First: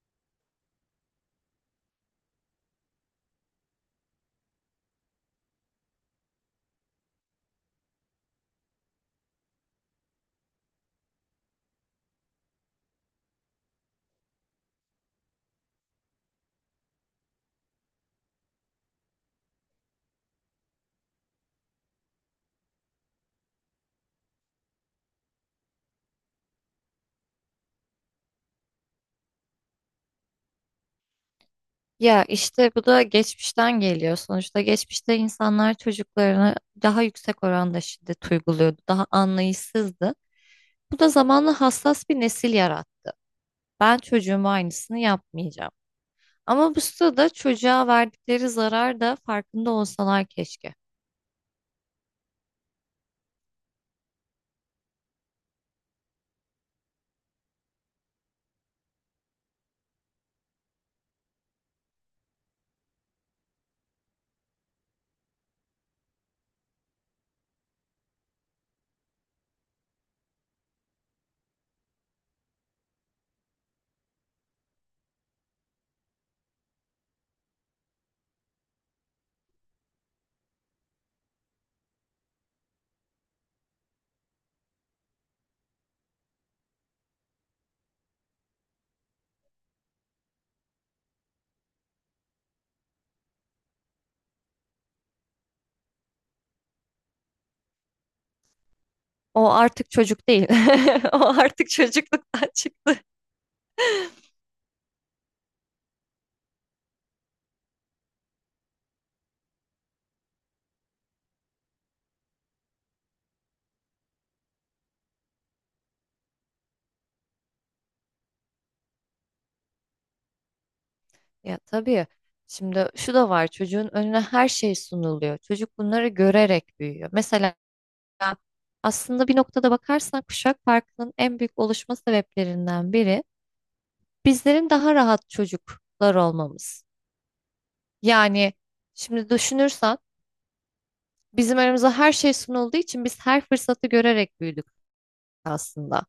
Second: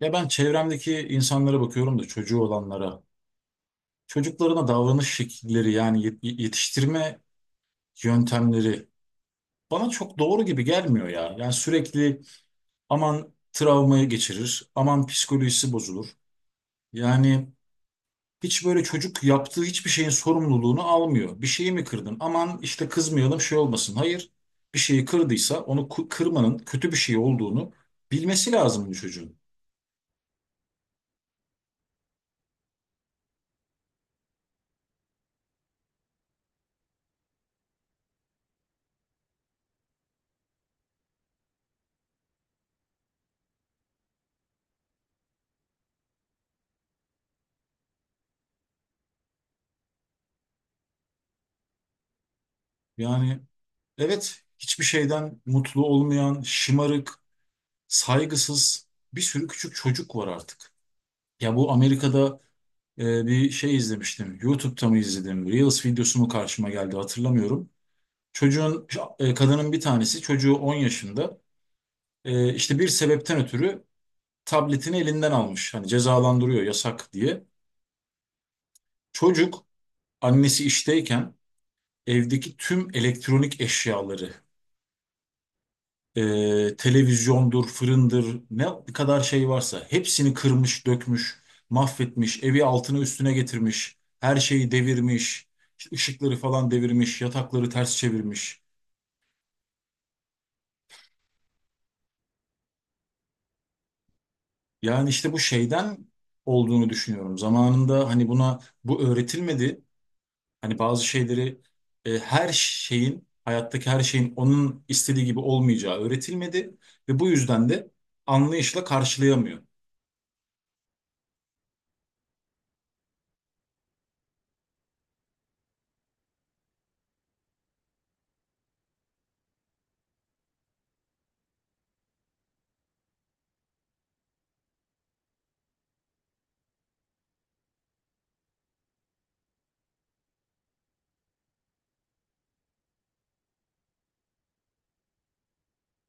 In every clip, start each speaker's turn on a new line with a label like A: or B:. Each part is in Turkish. A: Ya ben çevremdeki insanlara bakıyorum da çocuğu olanlara. Çocuklarına davranış şekilleri, yani yetiştirme yöntemleri bana çok doğru gibi gelmiyor ya. Yani sürekli aman travmayı geçirir, aman psikolojisi bozulur. Yani hiç böyle çocuk yaptığı hiçbir şeyin sorumluluğunu almıyor. Bir şeyi mi kırdın? Aman işte kızmayalım, şey olmasın. Hayır, bir şeyi kırdıysa onu kırmanın kötü bir şey olduğunu bilmesi lazım bu çocuğun.
B: Ya işte bu da geçmişten geliyor. Sonuçta geçmişte insanlar çocuklarına daha yüksek oranda şiddet uyguluyordu. Daha anlayışsızdı. Bu da zamanla hassas bir nesil yarattı. Ben çocuğuma aynısını yapmayacağım. Ama bu sırada çocuğa verdikleri zarar da farkında olsalar keşke.
A: Yani evet, hiçbir şeyden mutlu olmayan, şımarık, saygısız bir sürü küçük çocuk var artık. Ya bu Amerika'da bir şey izlemiştim. YouTube'da mı izledim? Reels videosu mu karşıma geldi, hatırlamıyorum. Çocuğun, kadının bir tanesi çocuğu 10 yaşında, işte bir sebepten ötürü tabletini elinden almış. Hani cezalandırıyor, yasak diye. Çocuk annesi işteyken evdeki tüm elektronik eşyaları, televizyondur, fırındır, ne kadar şey varsa hepsini kırmış, dökmüş, mahvetmiş, evi altına üstüne getirmiş, her şeyi devirmiş, işte ışıkları falan devirmiş, yatakları ters çevirmiş.
B: O artık çocuk değil. O artık çocukluktan çıktı.
A: Yani işte bu şeyden olduğunu düşünüyorum. Zamanında hani buna bu öğretilmedi. Hani bazı şeyleri, her şeyin, hayattaki her şeyin onun istediği gibi olmayacağı öğretilmedi ve bu yüzden de anlayışla karşılayamıyor.
B: Ya tabii. Şimdi şu da var, çocuğun önüne her şey sunuluyor. Çocuk bunları görerek büyüyor. Mesela aslında bir noktada bakarsan, kuşak farkının en büyük oluşma sebeplerinden biri bizlerin daha rahat çocuklar olmamız. Yani şimdi düşünürsen, bizim aramıza her şey sunulduğu için biz her fırsatı görerek büyüdük aslında.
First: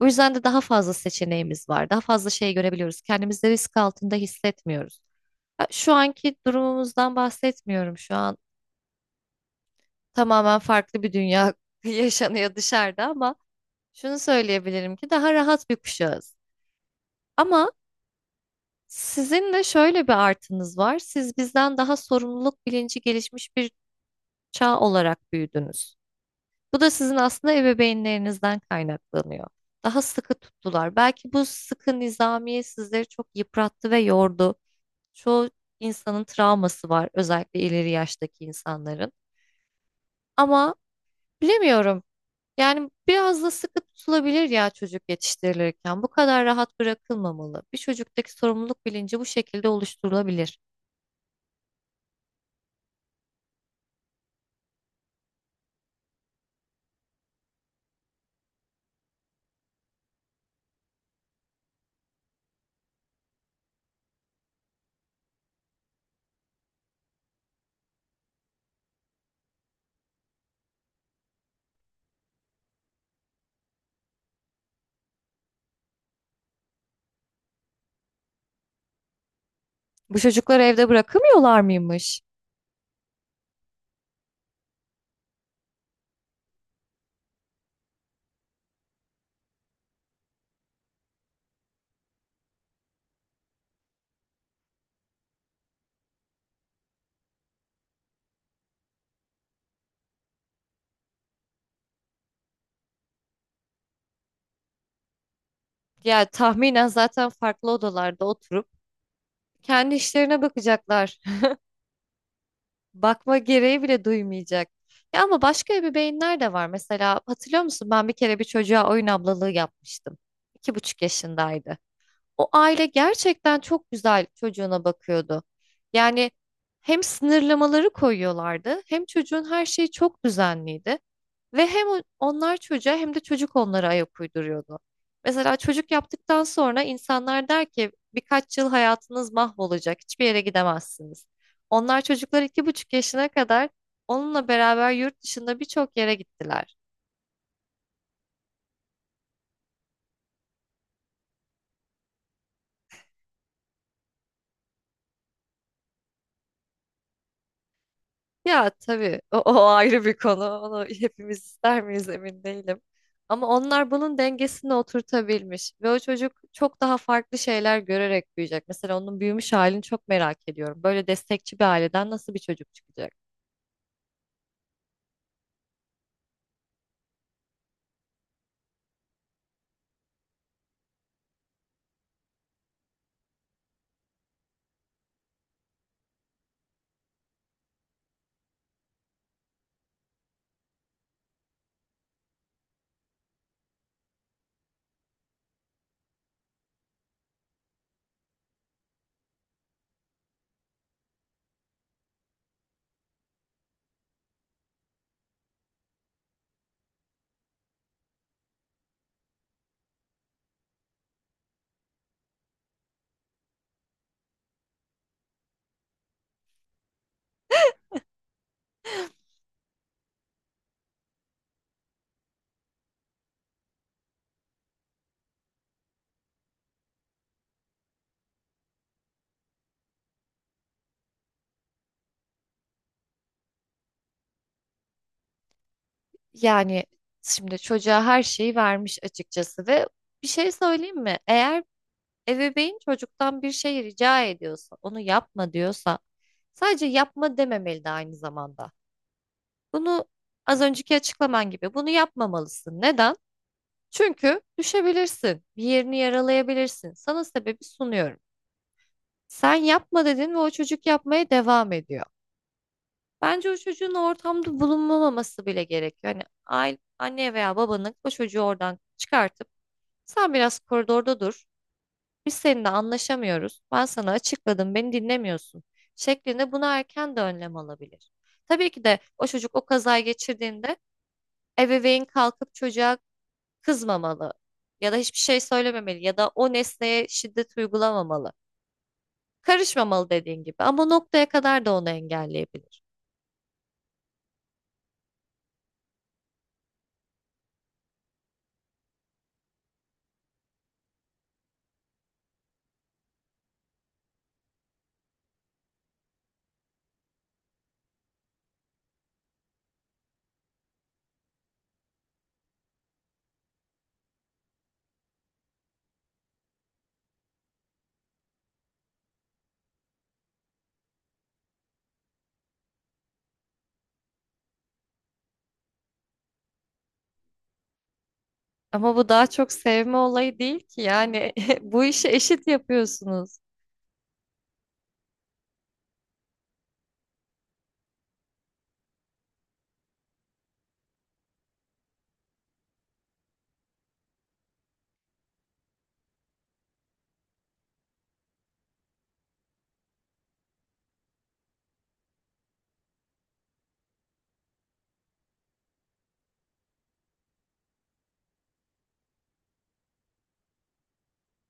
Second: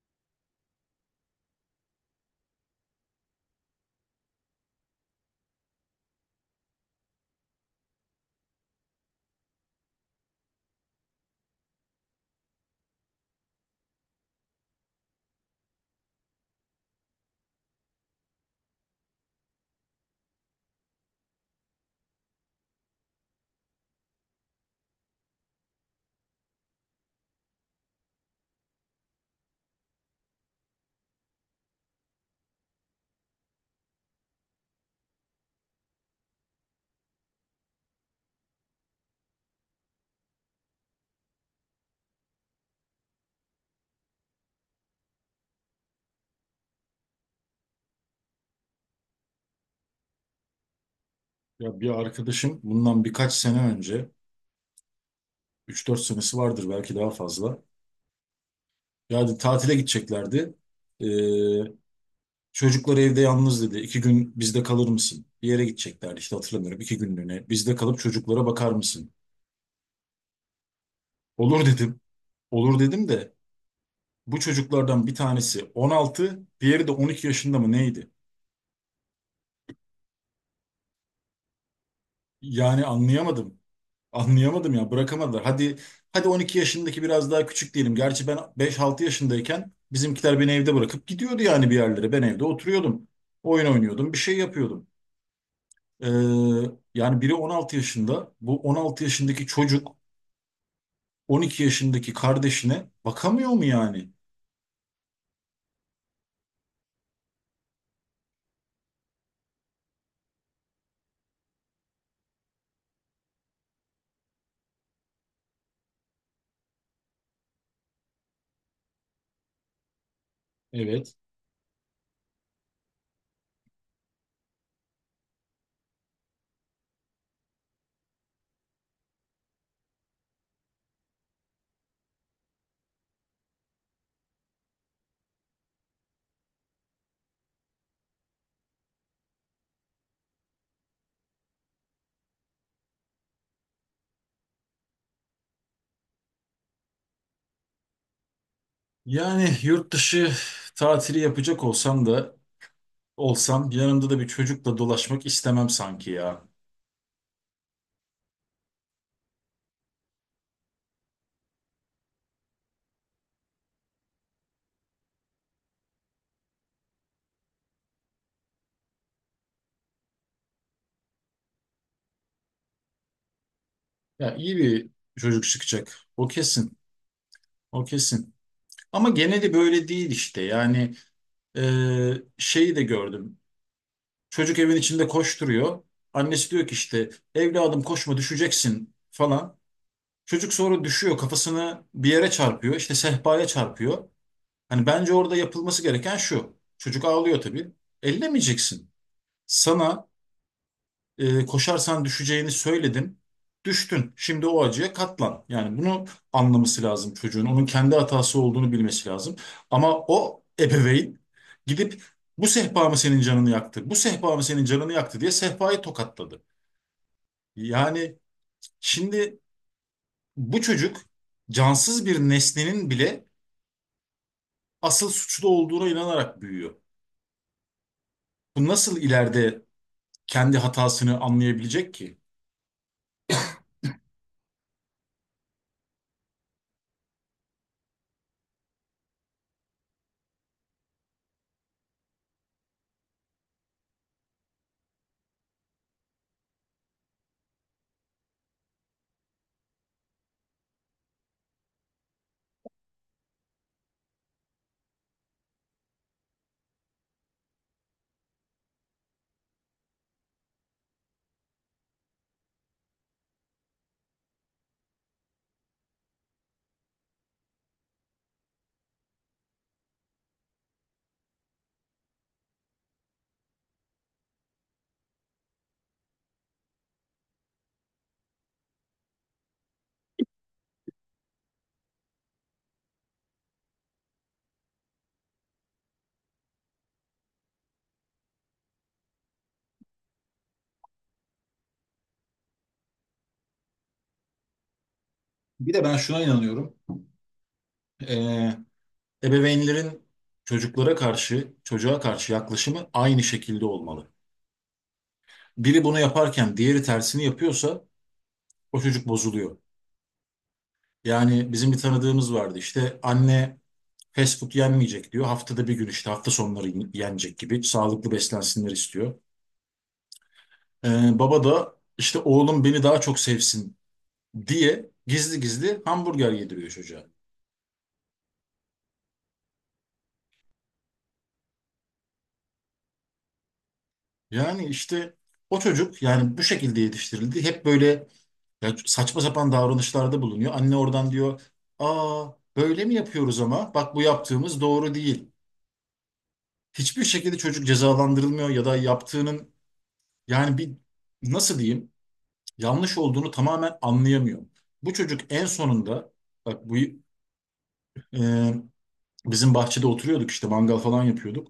B: O yüzden de daha fazla seçeneğimiz var. Daha fazla şey görebiliyoruz. Kendimizi risk altında hissetmiyoruz. Ha, şu anki durumumuzdan bahsetmiyorum. Şu an tamamen farklı bir dünya yaşanıyor dışarıda, ama şunu söyleyebilirim ki daha rahat bir kuşağız. Ama sizin de şöyle bir artınız var. Siz bizden daha sorumluluk bilinci gelişmiş bir çağ olarak büyüdünüz. Bu da sizin aslında ebeveynlerinizden kaynaklanıyor. Daha sıkı tuttular. Belki bu sıkı nizamiye sizleri çok yıprattı ve yordu. Çoğu insanın travması var, özellikle ileri yaştaki insanların. Ama bilemiyorum. Yani biraz da sıkı tutulabilir ya çocuk yetiştirilirken. Bu kadar rahat bırakılmamalı. Bir çocuktaki sorumluluk bilinci bu şekilde oluşturulabilir.
A: Ya bir arkadaşım bundan birkaç sene önce, 3-4 senesi vardır, belki daha fazla. Yani tatile gideceklerdi. Ee, çocuklar evde yalnız, dedi. İki gün bizde kalır mısın? Bir yere gideceklerdi işte, hatırlamıyorum. İki günlüğüne. Bizde kalıp çocuklara bakar mısın? Olur dedim. Olur dedim de bu çocuklardan bir tanesi 16, diğeri de 12 yaşında mı neydi?
B: Bu çocukları evde bırakamıyorlar mıymış?
A: Yani anlayamadım. Anlayamadım ya, bırakamadılar. Hadi hadi 12 yaşındaki biraz daha küçük diyelim. Gerçi ben 5-6 yaşındayken bizimkiler beni evde bırakıp gidiyordu yani, bir yerlere. Ben evde oturuyordum. Oyun oynuyordum, bir şey yapıyordum. Ee, yani biri 16 yaşında, bu 16 yaşındaki çocuk 12 yaşındaki kardeşine bakamıyor mu yani?
B: Ya tahminen zaten farklı odalarda oturup kendi işlerine bakacaklar. Bakma gereği bile duymayacak. Ya ama başka ebeveynler de var. Mesela hatırlıyor musun, ben bir kere bir çocuğa oyun ablalığı yapmıştım. İki buçuk
A: Evet.
B: yaşındaydı. O aile gerçekten çok güzel çocuğuna bakıyordu. Yani hem sınırlamaları koyuyorlardı, hem çocuğun her şeyi çok düzenliydi. Ve hem onlar çocuğa hem de çocuk onlara ayak uyduruyordu. Mesela çocuk yaptıktan sonra insanlar der ki birkaç yıl hayatınız mahvolacak, hiçbir yere gidemezsiniz. Onlar çocuklar iki buçuk yaşına kadar onunla beraber yurt dışında birçok yere gittiler.
A: Yani yurt dışı tatili yapacak olsam yanımda da bir çocukla dolaşmak istemem sanki ya.
B: Ya tabii o ayrı bir konu. Onu hepimiz ister miyiz emin değilim. Ama onlar bunun dengesini oturtabilmiş ve o çocuk çok daha farklı şeyler görerek büyüyecek. Mesela onun büyümüş halini çok merak ediyorum. Böyle destekçi bir aileden nasıl bir çocuk çıkacak?
A: Ya iyi bir çocuk çıkacak. O kesin. O kesin. Ama geneli böyle değil işte. Yani e, şeyi de gördüm. Çocuk evin içinde koşturuyor. Annesi diyor ki işte evladım koşma, düşeceksin falan. Çocuk sonra düşüyor, kafasını bir yere çarpıyor. İşte sehpaya çarpıyor. Hani bence orada yapılması gereken şu. Çocuk ağlıyor tabii. Ellemeyeceksin. Sana, koşarsan düşeceğini söyledim. Düştün. Şimdi o acıya katlan. Yani bunu anlaması lazım çocuğun. Onun kendi hatası olduğunu bilmesi lazım. Ama o ebeveyn gidip bu sehpa mı senin canını yaktı? Bu sehpa mı senin canını yaktı diye sehpayı tokatladı. Yani şimdi bu çocuk cansız bir nesnenin bile asıl suçlu olduğuna inanarak büyüyor. Bu nasıl ileride kendi hatasını anlayabilecek ki?
B: Yani şimdi çocuğa her şeyi vermiş açıkçası ve bir şey söyleyeyim mi? Eğer ebeveyn çocuktan bir şey rica ediyorsa, onu yapma diyorsa, sadece yapma dememeli de aynı zamanda. Bunu, az önceki açıklaman gibi, bunu yapmamalısın. Neden? Çünkü düşebilirsin. Bir yerini yaralayabilirsin. Sana sebebi sunuyorum. Sen yapma dedin ve o çocuk yapmaya devam ediyor. Bence o çocuğun ortamda bulunmaması bile gerekiyor. Hani aile, anne veya babanın o çocuğu oradan çıkartıp sen biraz koridorda dur. Biz seninle anlaşamıyoruz. Ben sana açıkladım, beni dinlemiyorsun şeklinde buna erken de önlem alabilir. Tabii ki de o çocuk o kazayı geçirdiğinde ebeveyn kalkıp çocuğa kızmamalı ya da hiçbir şey söylememeli ya da o nesneye şiddet uygulamamalı. Karışmamalı dediğin gibi ama noktaya kadar da onu engelleyebilir.
A: Bir de ben şuna inanıyorum. Ee, ebeveynlerin çocuklara karşı, çocuğa karşı yaklaşımı aynı şekilde olmalı. Biri bunu yaparken diğeri tersini yapıyorsa o çocuk bozuluyor. Yani bizim bir tanıdığımız vardı işte, anne fast food yenmeyecek diyor. Haftada bir gün işte, hafta sonları yenecek, gibi sağlıklı beslensinler istiyor. Baba da işte oğlum beni daha çok sevsin diye gizli gizli hamburger yediriyor çocuğa.
B: Ama bu daha çok sevme olayı değil ki yani bu işi eşit yapıyorsunuz.
A: Yani işte o çocuk yani bu şekilde yetiştirildi. Hep böyle ya, saçma sapan davranışlarda bulunuyor. Anne oradan diyor, aa, böyle mi yapıyoruz ama? Bak bu yaptığımız doğru değil. Hiçbir şekilde çocuk cezalandırılmıyor ya da yaptığının, yani bir, nasıl diyeyim, yanlış olduğunu tamamen anlayamıyor. Bu çocuk en sonunda, bak bu, e, bizim bahçede oturuyorduk işte, mangal falan yapıyorduk.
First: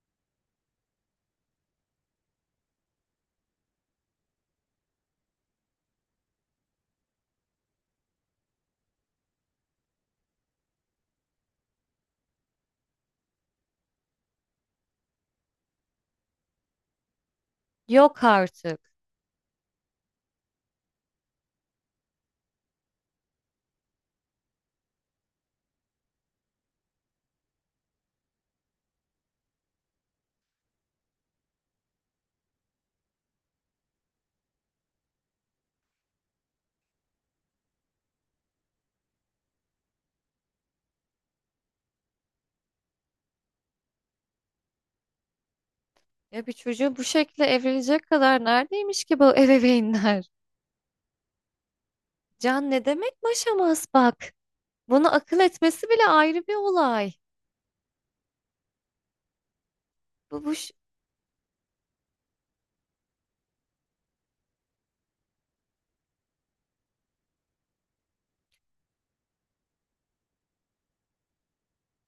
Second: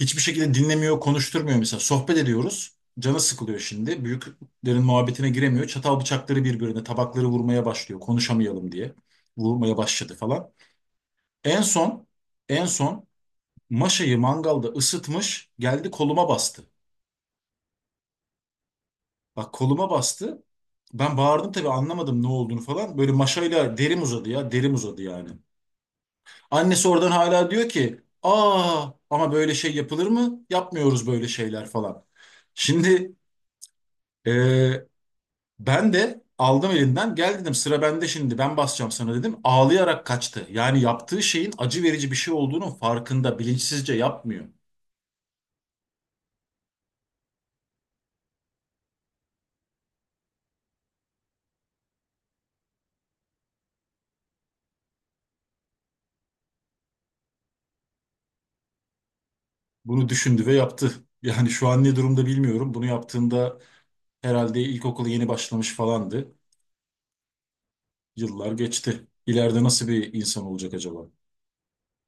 A: Hiçbir şekilde dinlemiyor, konuşturmuyor mesela. Sohbet ediyoruz. Canı sıkılıyor şimdi. Büyüklerin muhabbetine giremiyor. Çatal bıçakları birbirine, tabakları vurmaya başlıyor. Konuşamayalım diye. Vurmaya başladı falan. En son, en son maşayı mangalda ısıtmış. Geldi koluma bastı.
B: Yok artık.
A: Bak koluma bastı. Ben bağırdım tabii, anlamadım ne olduğunu falan. Böyle maşayla derim uzadı ya. Derim uzadı yani. Annesi oradan hala diyor ki, aa ama böyle şey yapılır mı? Yapmıyoruz böyle şeyler falan. Şimdi, ee, ben de aldım elinden, gel dedim, sıra bende şimdi, ben basacağım sana dedim. Ağlayarak kaçtı. Yani yaptığı şeyin acı verici bir şey olduğunun farkında, bilinçsizce yapmıyor.
B: Ya bir çocuğu bu şekilde evlenecek kadar neredeymiş ki bu ebeveynler? Can ne demek maşamaz bak. Bunu akıl etmesi bile ayrı bir olay.
A: Bunu
B: Bu,
A: düşündü ve
B: bu, ş-
A: yaptı. Yani şu an ne durumda bilmiyorum. Bunu yaptığında herhalde ilkokula yeni başlamış falandı. Yıllar geçti. İleride nasıl bir insan olacak acaba?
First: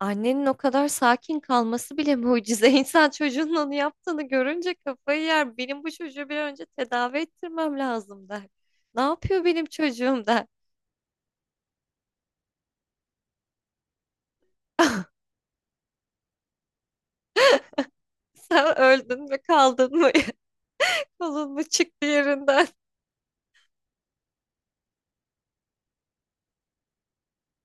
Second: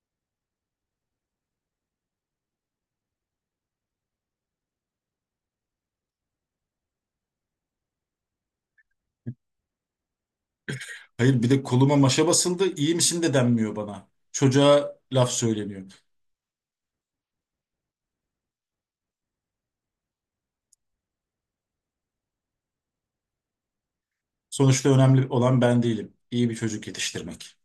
B: Annenin o kadar sakin kalması bile mucize. İnsan çocuğunun onu yaptığını görünce kafayı yer. Benim bu çocuğu bir an önce tedavi ettirmem lazım der. Ne yapıyor benim çocuğum der.
A: Hayır bir de koluma maşa basıldı. İyi misin de denmiyor bana. Çocuğa laf söyleniyor.
B: Sen öldün mü kaldın mı? Kolun mu çıktı yerinden?
A: Sonuçta önemli olan ben değilim. İyi bir çocuk yetiştirmek.